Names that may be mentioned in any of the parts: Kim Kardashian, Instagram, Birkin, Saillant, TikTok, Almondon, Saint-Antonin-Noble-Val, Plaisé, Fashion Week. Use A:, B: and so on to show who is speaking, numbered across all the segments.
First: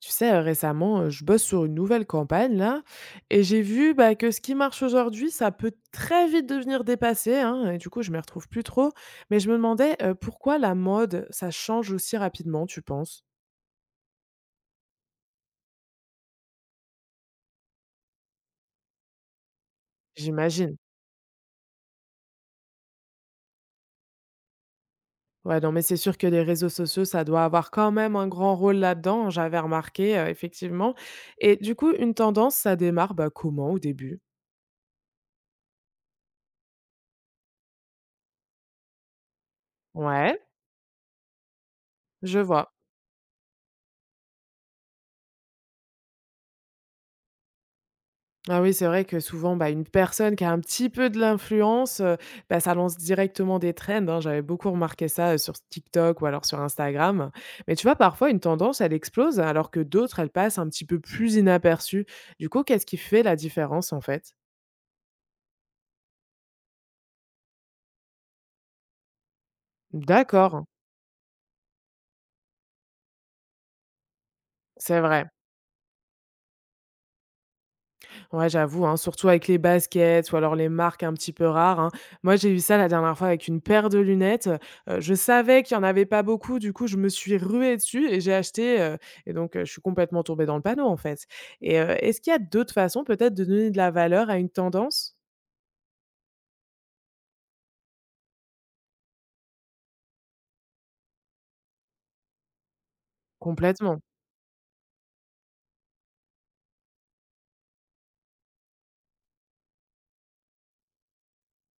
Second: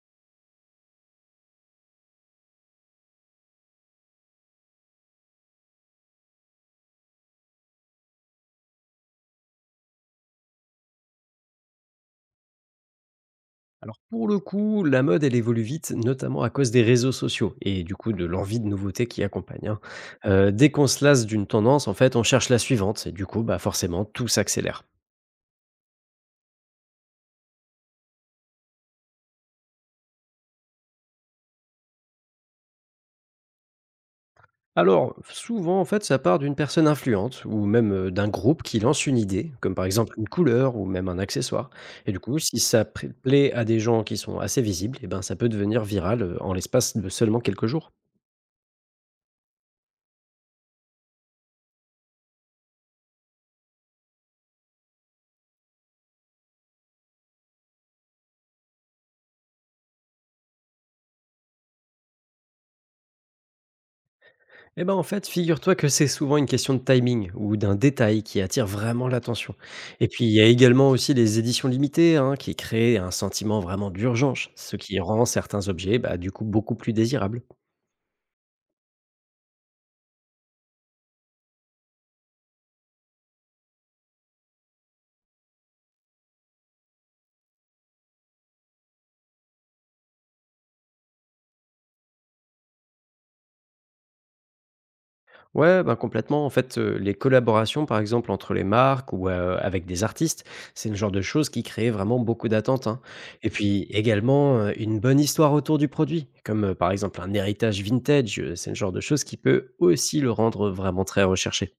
A: Tu sais, récemment, je bosse sur une nouvelle campagne là et j'ai vu, bah, que ce qui marche aujourd'hui, ça peut très vite devenir dépassé, hein, et du coup, je ne m'y retrouve plus trop. Mais je me demandais, pourquoi la mode, ça change aussi rapidement, tu penses?
B: Alors pour le coup, la mode, elle évolue vite, notamment à cause des réseaux sociaux et du coup de l'envie de nouveauté qui accompagne. Hein. Dès
A: J'imagine.
B: qu'on se lasse d'une tendance, en fait, on cherche la suivante et du coup, bah forcément, tout s'accélère.
A: Ouais, non, mais c'est sûr que les réseaux sociaux, ça doit avoir quand même un grand rôle là-dedans, j'avais remarqué, effectivement, et du coup, une tendance, ça démarre, bah, comment au début?
B: Alors souvent, en fait, ça part d'une personne influente ou même d'un groupe qui lance une idée, comme par exemple une
A: Ouais,
B: couleur ou même un accessoire. Et du coup,
A: je
B: si
A: vois.
B: plaît à des gens qui sont assez visibles, et ben ça peut devenir viral en l'espace de seulement quelques jours.
A: Ah oui, c'est vrai que souvent, bah, une personne qui a un petit peu de l'influence, bah, ça lance directement des trends, hein. J'avais beaucoup remarqué ça, sur TikTok ou alors sur Instagram. Mais tu vois, parfois une tendance, elle explose alors que d'autres, elles passent un petit peu plus inaperçues. Du coup, qu'est-ce qui fait la différence en fait?
B: Eh ben, en fait, figure-toi que c'est souvent une question de timing ou d'un détail qui attire vraiment l'attention. Et puis, il y a
A: D'accord,
B: également aussi les éditions limitées hein, qui créent un sentiment vraiment d'urgence, ce qui
A: c'est
B: rend
A: vrai.
B: certains objets bah, du coup beaucoup plus désirables.
A: Ouais, j'avoue, hein, surtout avec les baskets ou alors les marques un petit peu rares, hein. Moi, j'ai eu ça la dernière fois avec une paire de lunettes. Je savais qu'il n'y en avait pas beaucoup, du coup, je me suis ruée dessus et j'ai acheté. Et donc, je suis complètement tombée dans le panneau, en fait. Et est-ce qu'il y a d'autres façons, peut-être, de donner de la valeur à une tendance?
B: Ouais, ben complètement. En fait, les collaborations, par exemple, entre les marques ou avec des artistes, c'est le genre de choses qui crée vraiment beaucoup d'attentes. Hein. Et puis
A: Complètement.
B: également, une bonne histoire autour du produit, comme par exemple un héritage vintage, c'est le genre de choses qui peut aussi le rendre vraiment très recherché.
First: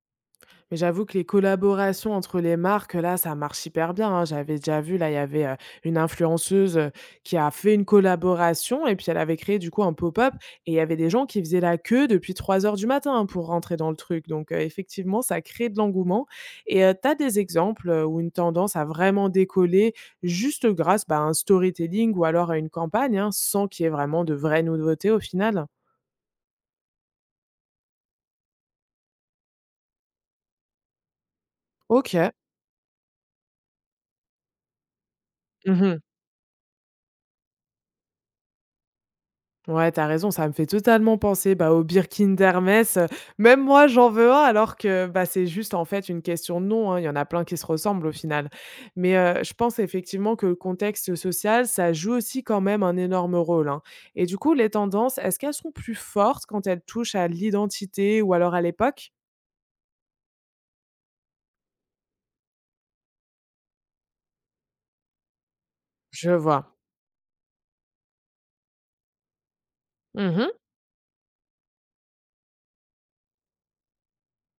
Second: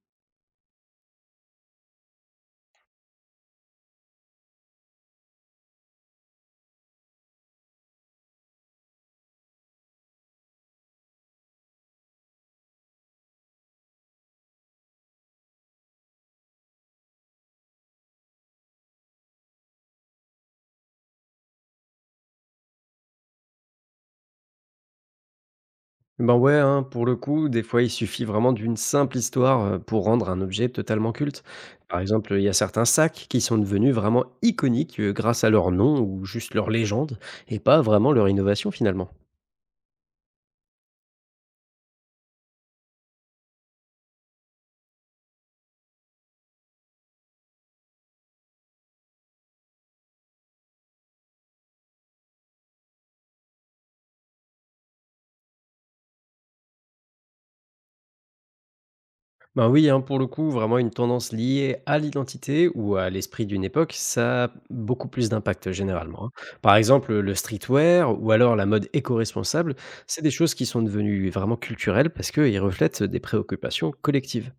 A: Mais j'avoue que les collaborations entre les marques, là, ça marche hyper bien, hein. J'avais déjà vu, là, il y avait, une influenceuse, qui a fait une collaboration et puis elle avait créé du coup un pop-up, et il y avait des gens qui faisaient la queue depuis 3 heures du matin, hein, pour rentrer dans le truc. Donc, effectivement, ça crée de l'engouement, et tu as des exemples, où une tendance a vraiment décollé juste grâce, bah, à un storytelling ou alors à une campagne, hein, sans qu'il y ait vraiment de vraies nouveautés au final?
B: Ben ouais, hein, pour le coup, des fois, il suffit vraiment d'une simple histoire pour rendre un objet totalement culte. Par
A: OK.
B: exemple, il y a certains sacs qui sont devenus vraiment iconiques grâce à leur nom
A: Mmh.
B: ou juste leur légende, et pas vraiment leur innovation finalement.
A: Ouais, t'as raison, ça me fait totalement penser, bah, au Birkin d'Hermès, même moi j'en veux un alors que, bah, c'est juste en fait une question de nom, hein, il y en a plein qui se ressemblent au final. Mais, je pense effectivement que le contexte social, ça joue aussi quand même un énorme rôle, hein. Et du coup, les tendances, est-ce qu'elles sont plus fortes quand elles touchent à l'identité ou alors à l'époque?
B: Ben oui, hein, pour le coup, vraiment une tendance liée à l'identité ou à l'esprit d'une époque, ça a beaucoup plus d'impact généralement. Hein.
A: Je
B: Par
A: vois.
B: exemple, le streetwear ou alors la mode éco-responsable, c'est des
A: Mmh.
B: choses qui sont devenues vraiment culturelles parce qu'ils reflètent des préoccupations collectives.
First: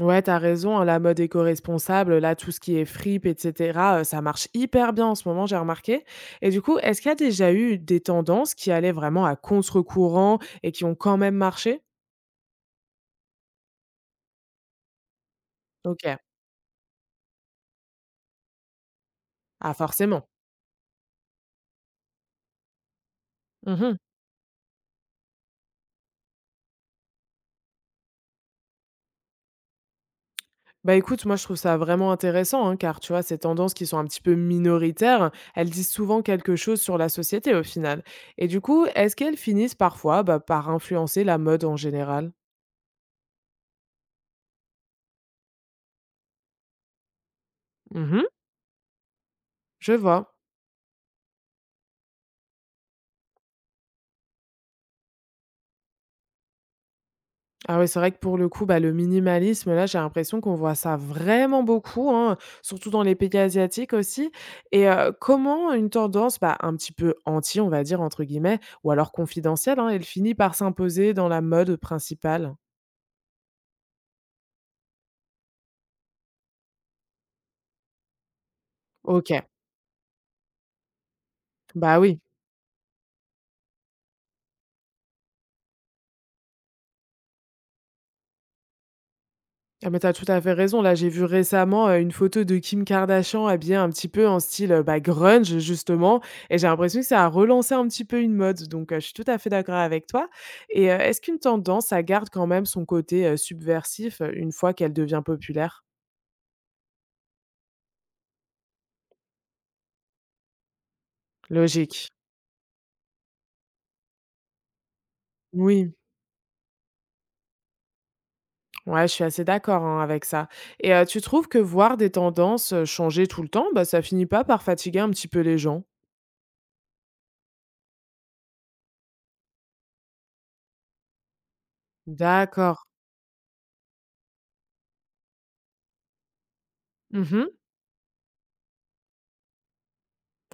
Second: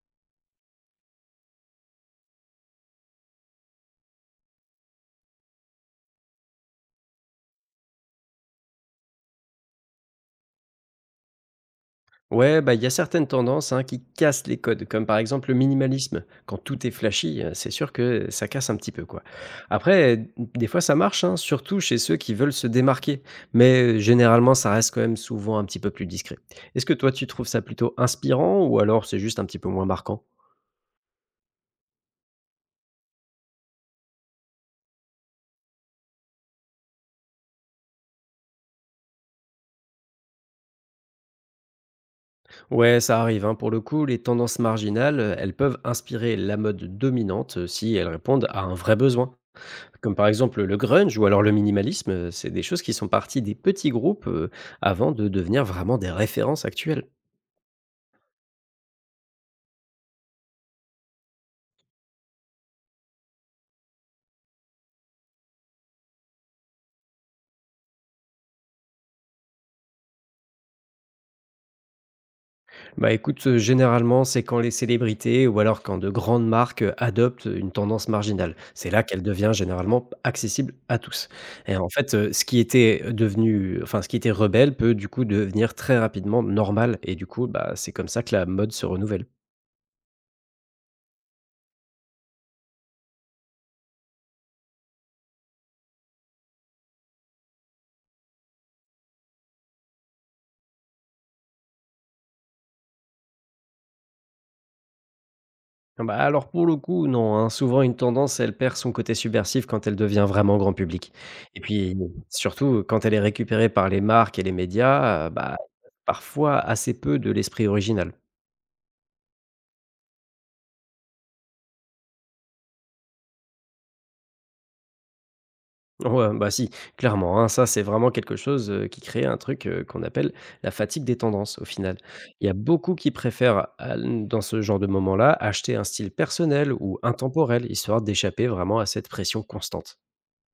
A: Ouais, t'as raison, hein, la mode éco-responsable, là, tout ce qui est fripe, et cetera, ça marche hyper bien en ce moment, j'ai remarqué, et du coup, est-ce qu'il y a déjà eu des tendances qui allaient vraiment à contre-courant et qui ont quand même marché?
B: Ouais, bah, il y a certaines tendances hein, qui cassent les codes, comme par exemple le
A: OK.
B: minimalisme. Quand tout est flashy, c'est sûr que ça casse un petit peu, quoi.
A: Ah
B: Après,
A: forcément.
B: des fois ça marche, hein, surtout chez ceux qui veulent se démarquer, mais
A: Mmh.
B: généralement ça reste quand même souvent un petit peu plus discret. Est-ce que toi tu trouves ça plutôt inspirant ou alors c'est juste un petit peu moins marquant?
A: Bah, écoute, moi, je trouve ça vraiment intéressant, hein, car, tu vois, ces tendances qui sont un petit peu minoritaires, elles disent souvent quelque chose sur la société, au final, et du coup, est-ce qu'elles finissent parfois, bah, par influencer la mode en général?
B: Ouais, ça arrive, hein. Pour le coup, les tendances marginales, elles peuvent inspirer la mode dominante si elles
A: Mmh mh.
B: répondent à un vrai besoin.
A: Je
B: Comme par
A: vois.
B: exemple le grunge ou alors le minimalisme, c'est des choses qui sont parties des petits groupes, avant de devenir vraiment des références actuelles.
A: Ah oui, c'est vrai que pour le coup, bah, le minimalisme, là, j'ai l'impression qu'on voit ça vraiment beaucoup, hein, surtout dans les pays asiatiques aussi. Et comment une tendance, bah, un petit peu anti, on va dire, entre guillemets, ou alors confidentielle, hein, elle finit par s'imposer dans la mode principale?
B: Bah écoute, généralement, c'est quand les célébrités ou alors quand de grandes marques, adoptent, une tendance marginale. C'est là qu'elle
A: Ok,
B: devient généralement accessible à tous et en
A: bah
B: fait,
A: oui.
B: ce qui était, devenu enfin ce qui était rebelle peut du coup devenir très rapidement normal et du coup, bah, c'est comme ça que la mode se renouvelle.
A: Ah mais t'as tout à fait raison. Là, j'ai vu récemment, une photo de Kim Kardashian habillée un petit peu en style, bah, grunge justement, et j'ai l'impression que ça a relancé un petit peu une mode, donc je suis tout à fait d'accord avec toi, et est-ce qu'une tendance, ça garde quand même son côté, subversif, une fois qu'elle devient populaire?
B: Ah bah, alors pour le coup, non, hein. Souvent une tendance, elle perd son côté subversif quand elle devient vraiment grand public et puis
A: Logique.
B: surtout, quand elle est récupérée par les marques et les médias, bah,
A: Oui,
B: parfois assez peu de l'esprit original.
A: ouais, je suis assez d'accord, hein, avec ça, et tu trouves que voir des tendances, changer tout le temps, bah, ça finit pas par fatiguer un petit peu les gens?
B: Ouais, bah si, clairement, hein, ça, c'est vraiment quelque chose, qui crée un truc, qu'on appelle la fatigue des tendances, au final. Il y a
A: D'accord.
B: beaucoup qui préfèrent à dans ce genre de moment-là, acheter un style personnel ou
A: Mmh.
B: intemporel, histoire d'échapper vraiment à cette pression constante.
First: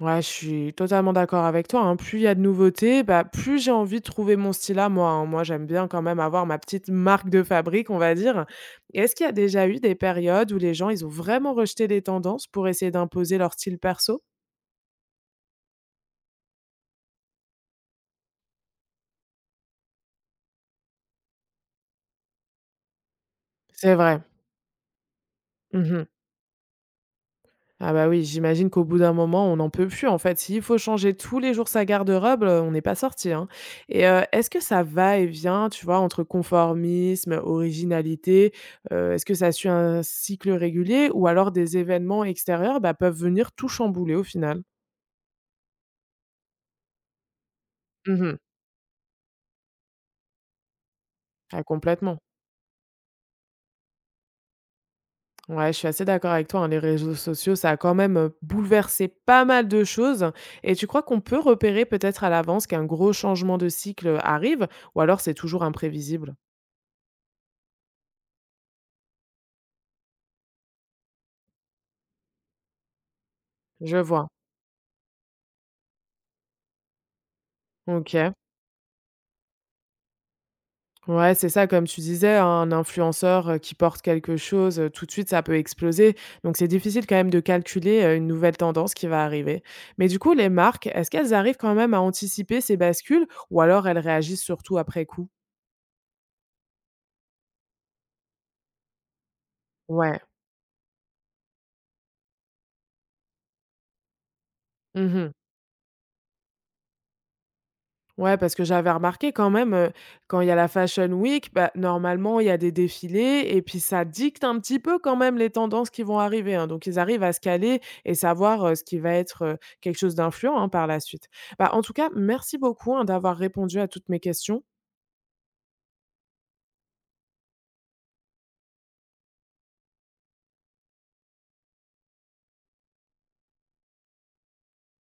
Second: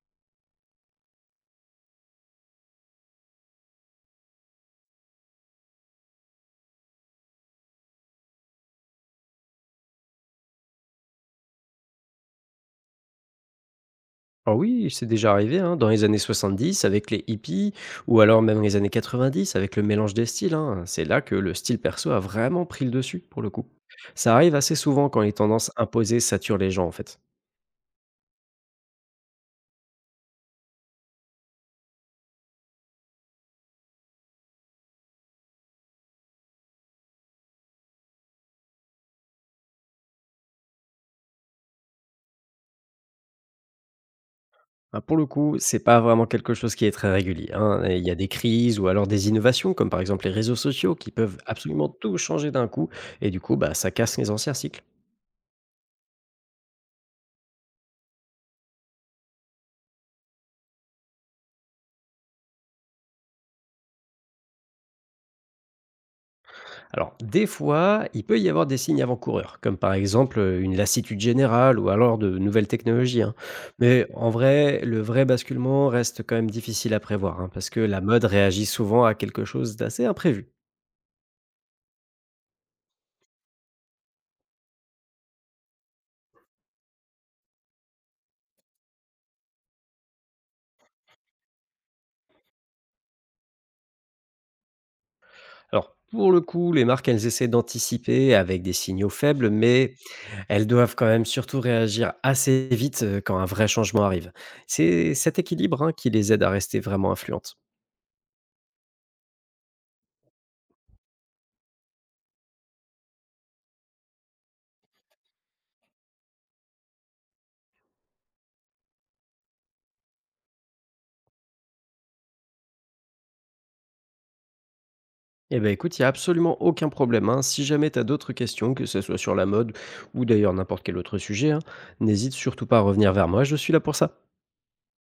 A: Ouais, je suis totalement d'accord avec toi, hein. Plus il y a de nouveautés, bah, plus j'ai envie de trouver mon style à moi, hein. Moi, j'aime bien quand même avoir ma petite marque de fabrique, on va dire. Et est-ce qu'il y a déjà eu des périodes où les gens, ils ont vraiment rejeté les tendances pour essayer d'imposer leur style perso?
B: Ah oui, c'est déjà arrivé, hein, dans les années 70 avec les hippies, ou alors même les années 90 avec le mélange des styles. Hein. C'est là que le style perso a vraiment pris le dessus, pour le coup.
A: C'est vrai.
B: Ça arrive assez souvent quand les tendances
A: Mmh.
B: imposées saturent les gens, en fait.
A: Ah bah oui, j'imagine qu'au bout d'un moment, on n'en peut plus en fait. S'il faut changer tous les jours sa garde-robe, on n'est pas sorti, hein. Et est-ce que ça va et vient, tu vois, entre conformisme, originalité? Est-ce que ça suit un cycle régulier ou alors des événements extérieurs, bah, peuvent venir tout chambouler au final?
B: Ah, pour le coup, c'est pas vraiment quelque chose qui est très régulier. Hein. Il y a des
A: Mmh.
B: crises ou alors des innovations, comme par exemple les réseaux sociaux, qui peuvent
A: Ah
B: absolument tout
A: complètement.
B: changer d'un coup, et du coup, bah, ça casse les anciens cycles.
A: Ouais, je suis assez d'accord avec toi, hein, les réseaux sociaux, ça a quand même, bouleversé pas mal de choses, et tu crois qu'on peut repérer peut-être à l'avance qu'un gros changement de cycle arrive, ou alors c'est toujours imprévisible?
B: Alors, des fois, il peut y avoir des signes avant-coureurs, comme par exemple une lassitude générale ou alors de nouvelles technologies. Hein.
A: Je
B: Mais en
A: vois.
B: vrai, le vrai basculement reste quand même difficile à prévoir, hein, parce que la mode
A: OK.
B: réagit souvent à quelque chose d'assez imprévu.
A: Ouais, c'est ça, comme tu disais, hein, un influenceur, qui porte quelque chose, tout de suite, ça peut exploser. Donc c'est difficile quand même de calculer, une nouvelle tendance qui va arriver. Mais du coup, les marques, est-ce qu'elles arrivent quand même à anticiper ces bascules ou alors elles réagissent surtout après coup?
B: Alors, pour le coup, les marques, elles essaient d'anticiper avec des signaux faibles, mais
A: Ouais.
B: elles doivent quand même surtout réagir assez vite quand un vrai changement arrive. C'est
A: Mmh.
B: cet équilibre hein, qui les aide à rester vraiment influentes.
A: Ouais, parce que j'avais remarqué quand même, quand il y a la Fashion Week, bah, normalement, il y a des défilés et puis ça dicte un petit peu quand même les tendances qui vont arriver, hein. Donc ils arrivent à se caler et savoir, ce qui va être, quelque chose d'influent, hein, par la suite. Bah, en tout cas, merci beaucoup, hein, d'avoir répondu à toutes mes questions.
B: Eh ben écoute, il y a absolument aucun problème, hein. Si jamais tu as d'autres questions, que ce soit sur la mode ou d'ailleurs n'importe quel autre sujet, hein, n'hésite surtout pas à revenir vers moi, je suis là pour ça.